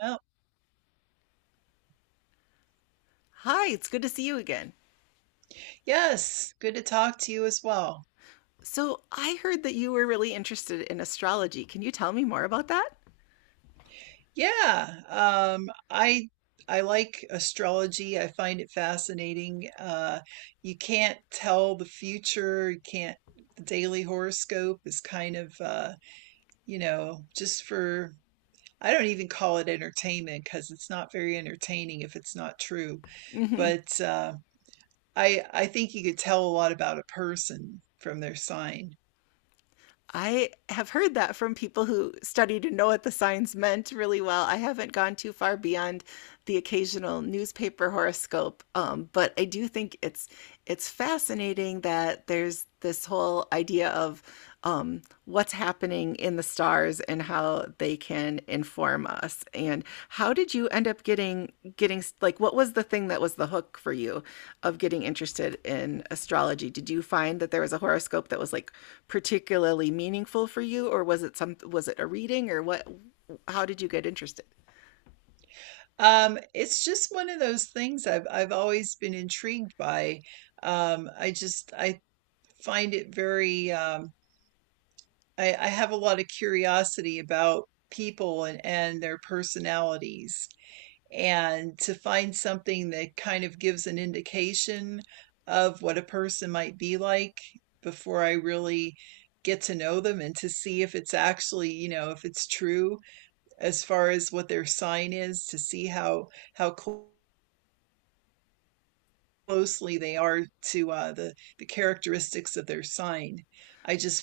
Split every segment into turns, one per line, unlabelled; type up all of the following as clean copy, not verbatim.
Oh,
Hi, it's good to see you again.
yes. Good to talk to you as well.
So, I heard that you were really interested in astrology. Can you tell me more about that?
Yeah, I like astrology. I find it fascinating. You can't tell the future. You can't. The daily horoscope is kind of, just I don't even call it entertainment because it's not very entertaining if it's not true. But I think you could tell a lot about a person from their sign.
I have heard that from people who studied and know what the signs meant really well. I haven't gone too far beyond the occasional newspaper horoscope, but I do think it's fascinating that there's this whole idea of what's happening in the stars and how they can inform us. And how did you end up getting like what was the thing that was the hook for you of getting interested in astrology? Did you find that there was a horoscope that was like particularly meaningful for you, or was it some was it a reading, or what? How did you get interested?
It's just one of those things I've always been intrigued by. I find it very I have a lot of curiosity about people and their personalities. And to find something that kind of gives an indication of what a person might be like before I really get to know them and to see if it's actually, you know, if it's true as far as what their sign is, to see how how clo- closely they are to the characteristics of their sign. I just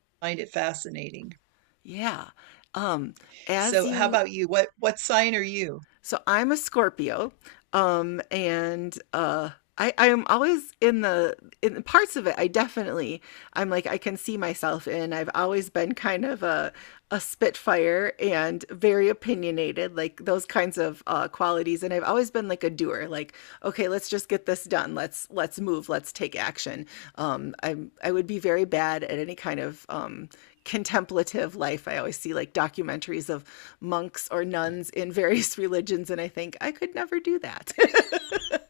find it fascinating.
Yeah. Um, as
So how
you
about you? What sign are you?
So I'm a Scorpio, and I am always in the parts of it. I definitely I'm like I can see myself in. I've always been kind of a spitfire and very opinionated, like those kinds of qualities. And I've always been like a doer. Like, okay, let's just get this done. Let's move, let's take action. Um i i would be very bad at any kind of contemplative life. I always see like documentaries of monks or nuns in various religions, and I think I could never do that.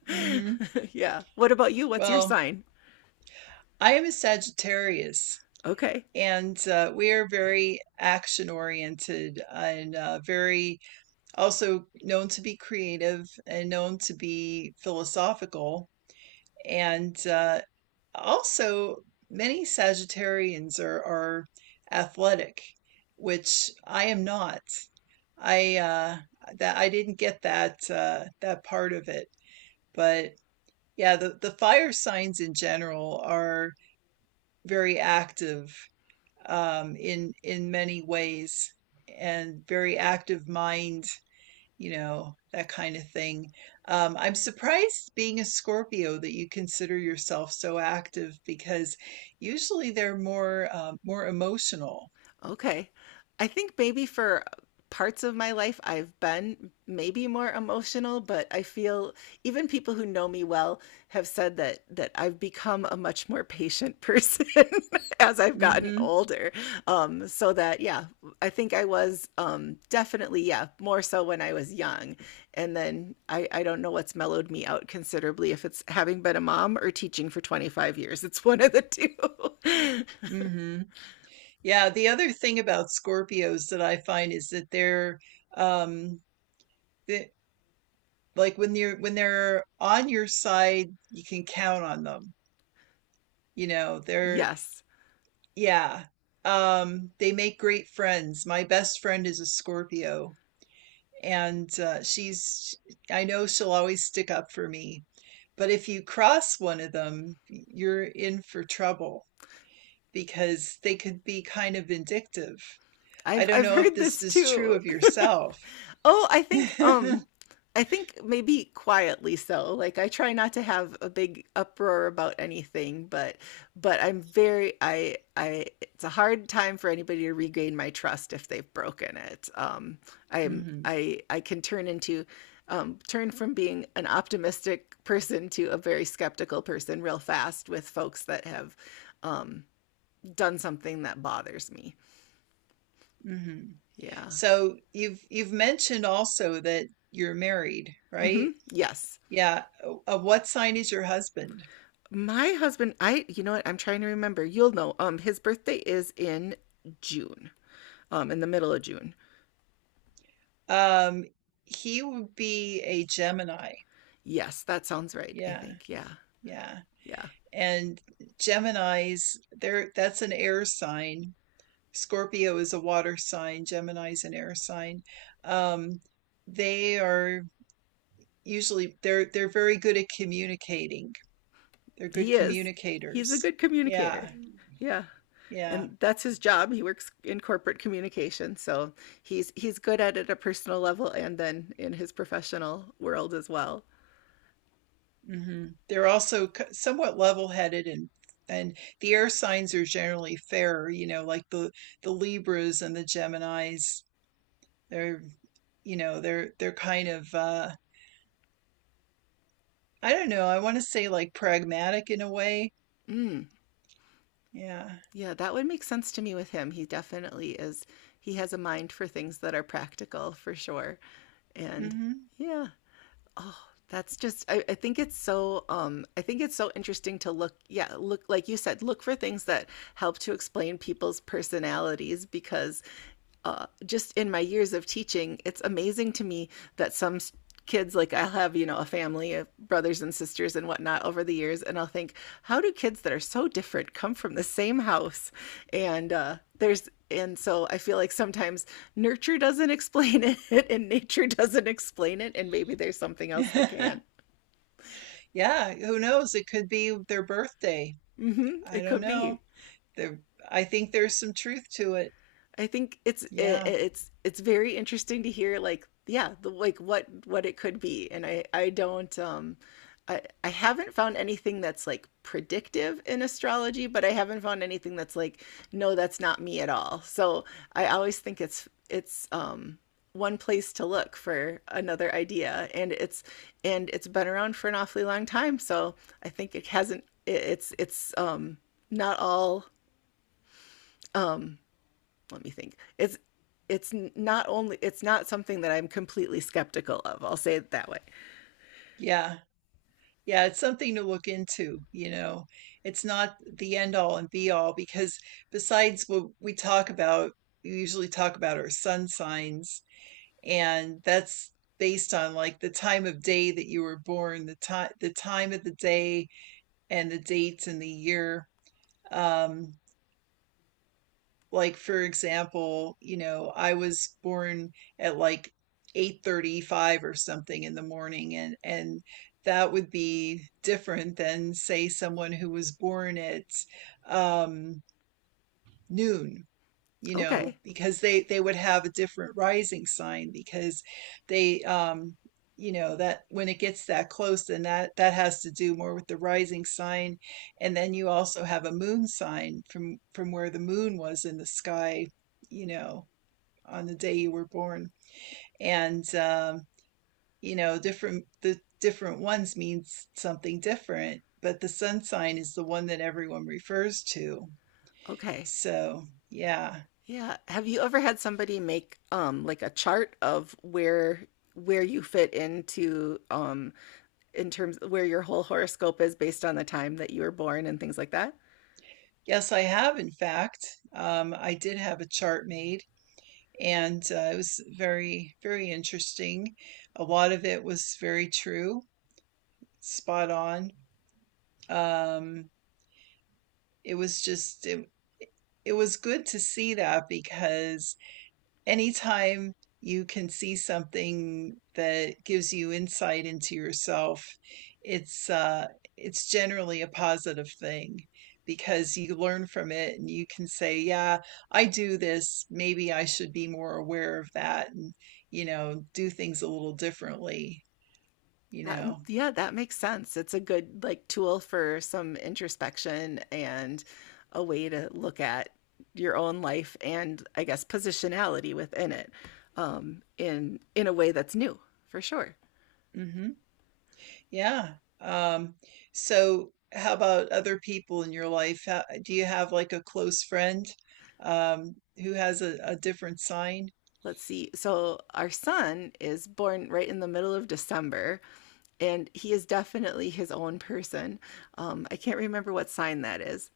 Hmm.
Yeah, what about you? What's your
Well,
sign?
I am a Sagittarius,
Okay.
and we are very action oriented and very also known to be creative and known to be philosophical. And uh, also, Many Sagittarians are athletic, which I am not. I that I didn't get that part of it. But yeah, the fire signs in general are very active in many ways and very active mind, you know, that kind of thing. I'm surprised being a Scorpio that you consider yourself so active because usually they're more emotional.
Okay. I think maybe for parts of my life, I've been maybe more emotional, but I feel even people who know me well have said that I've become a much more patient person as I've gotten
Hmm.
older. So that, yeah, I think I was definitely, yeah, more so when I was young. And then I don't know what's mellowed me out considerably, if it's having been a mom or teaching for 25 years. It's one of the two.
Hmm. Yeah, the other thing about Scorpios that I find is that um, th- like when they're on your side, you can count on them. You know, they're
Yes.
yeah. They make great friends. My best friend is a Scorpio, and she's I know she'll always stick up for me. But if you cross one of them, you're in for trouble because they could be kind of vindictive. I
I've
don't
I've
know if
heard
this
this
is true
too.
of yourself.
Oh, I think maybe quietly so. Like I try not to have a big uproar about anything, but I'm very I it's a hard time for anybody to regain my trust if they've broken it. I'm
Hmm.
I I can turn into turn from being an optimistic person to a very skeptical person real fast with folks that have done something that bothers me.
Hmm.
Yeah.
So you've mentioned also that you're married, right?
Hmm. Yes.
Yeah. What sign is your husband?
My husband, I you know what? I'm trying to remember. You'll know. His birthday is in June. In the middle of June.
Um, he would be a Gemini.
Yes, that sounds right, I
Yeah,
think. Yeah.
yeah.
Yeah.
And Geminis, there that's an air sign. Scorpio is a water sign. Gemini's an air sign. Um, they are usually they're very good at communicating. They're good
He is. He's a
communicators.
good
Yeah,
communicator. Yeah.
yeah.
And that's his job. He works in corporate communication, so he's good at it at a personal level and then in his professional world as well.
Hmm. They're also somewhat level-headed, and the air signs are generally fairer, you know, like the Libras and the Geminis. They're, you know, they're kind of I don't know, I want to say like pragmatic in a way.
Mm.
Yeah.
Yeah, that would make sense to me with him. He definitely is, he has a mind for things that are practical for sure. And
Hmm.
yeah, oh, that's just, I think it's so, I think it's so interesting to look, yeah, look, like you said, look for things that help to explain people's personalities because just in my years of teaching, it's amazing to me that some kids, like I'll have, a family of brothers and sisters and whatnot over the years, and I'll think, how do kids that are so different come from the same house? And there's, and so I feel like sometimes nurture doesn't explain it and nature doesn't explain it, and maybe there's something else that can
Yeah, who knows? It could be their birthday. I
it
don't
could
know.
be.
There, I think there's some truth to it.
I think it's it,
Yeah.
it's very interesting to hear like yeah the, like what it could be. And I don't I haven't found anything that's like predictive in astrology, but I haven't found anything that's like, no, that's not me at all. So I always think it's one place to look for another idea. And it's and it's been around for an awfully long time. So I think it hasn't it's not all, let me think. It's not only it's not something that I'm completely skeptical of. I'll say it that way.
Yeah. Yeah, it's something to look into, you know. It's not the end all and be all because besides what we talk about, we usually talk about our sun signs, and that's based on like the time of day that you were born, the time of the day and the dates and the year. Um, like for example, you know, I was born at like 8:35 or something in the morning, and that would be different than say someone who was born at um noon, you
Okay.
know, because they would have a different rising sign because they you know, that when it gets that close, then that has to do more with the rising sign, and then you also have a moon sign from where the moon was in the sky, you know, on the day you were born. And you know, different ones means something different, but the sun sign is the one that everyone refers to,
Okay.
so yeah.
Yeah. Have you ever had somebody make like a chart of where you fit into in terms where your whole horoscope is based on the time that you were born and things like that?
Yes, I have, in fact. I did have a chart made, and it was very, very interesting. A lot of it was very true, spot on. Um, it was it was good to see that because anytime you can see something that gives you insight into yourself, it's uh it's generally a positive thing because you learn from it, and you can say yeah, I do this, maybe I should be more aware of that, and you know, do things a little differently, you
That,
know.
yeah, that makes sense. It's a good like tool for some introspection and a way to look at your own life and I guess positionality within it, in a way that's new for sure.
Mhm. Yeah. Um, so how about other people in your life? How, do you have like a close friend who has a different sign?
Let's see. So our son is born right in the middle of December, and he is definitely his own person. I can't remember what sign that is,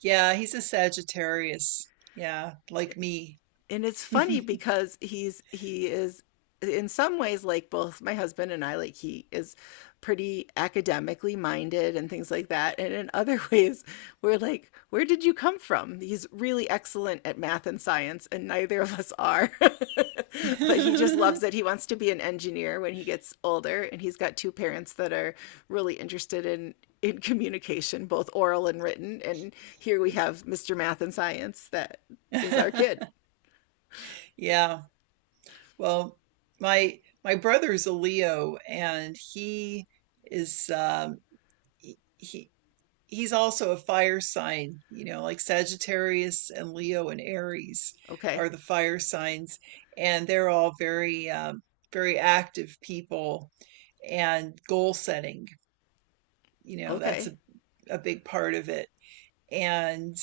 Yeah, he's a Sagittarius. Yeah, like me.
and it's funny because he is in some ways like both my husband and I. Like he is pretty academically minded and things like that, and in other ways we're like, where did you come from? He's really excellent at math and science and neither of us are. But he just loves it. He wants to be an engineer when he gets older, and he's got two parents that are really interested in communication, both oral and written, and here we have Mr. Math and Science that is our kid.
Yeah. Well, my brother's a Leo, and he is he, he he's also a fire sign, you know, like Sagittarius and Leo and Aries
Okay.
are the fire signs, and they're all very very active people and goal setting. You know, that's
Okay.
a big part of it. And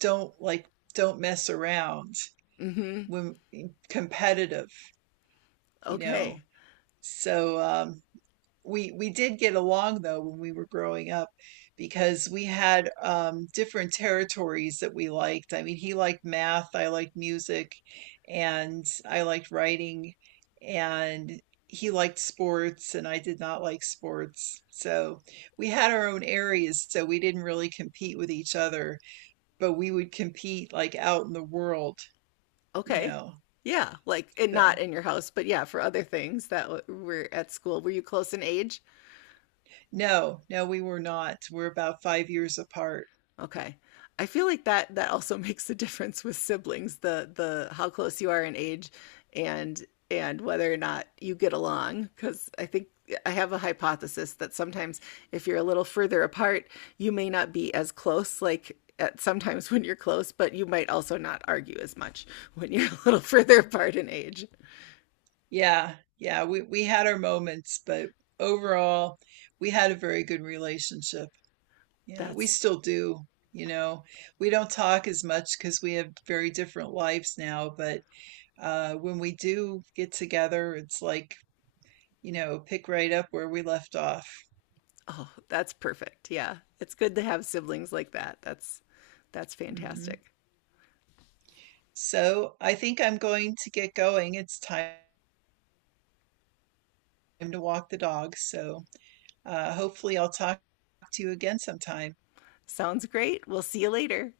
don't like, don't mess around
Mm-hmm.
when competitive, you know.
Okay.
So, we did get along though when we were growing up because we had different territories that we liked. I mean, he liked math, I liked music, and I liked writing, and he liked sports, and I did not like sports. So we had our own areas, so we didn't really compete with each other, but we would compete like out in the world, you
Okay.
know.
Yeah. Like, and not
So
in your house, but yeah, for other things that were at school. Were you close in age?
no, no, we were not. We're about 5 years apart.
Okay. I feel like that that also makes a difference with siblings, the how close you are in age and and whether or not you get along, because I think I have a hypothesis that sometimes if you're a little further apart, you may not be as close, like at sometimes when you're close, but you might also not argue as much when you're a little further apart in age.
Yeah, yeah, we had our moments, but overall, we had a very good relationship. Yeah, we
That's
still do, you know. We don't talk as much because we have very different lives now, but when we do get together, it's like, you know, pick right up where we left off.
oh, that's perfect. Yeah. It's good to have siblings like that. That's
Hmm.
fantastic.
So, I think I'm going to get going. It's time to walk the dog, so hopefully I'll talk to you again sometime.
Sounds great. We'll see you later.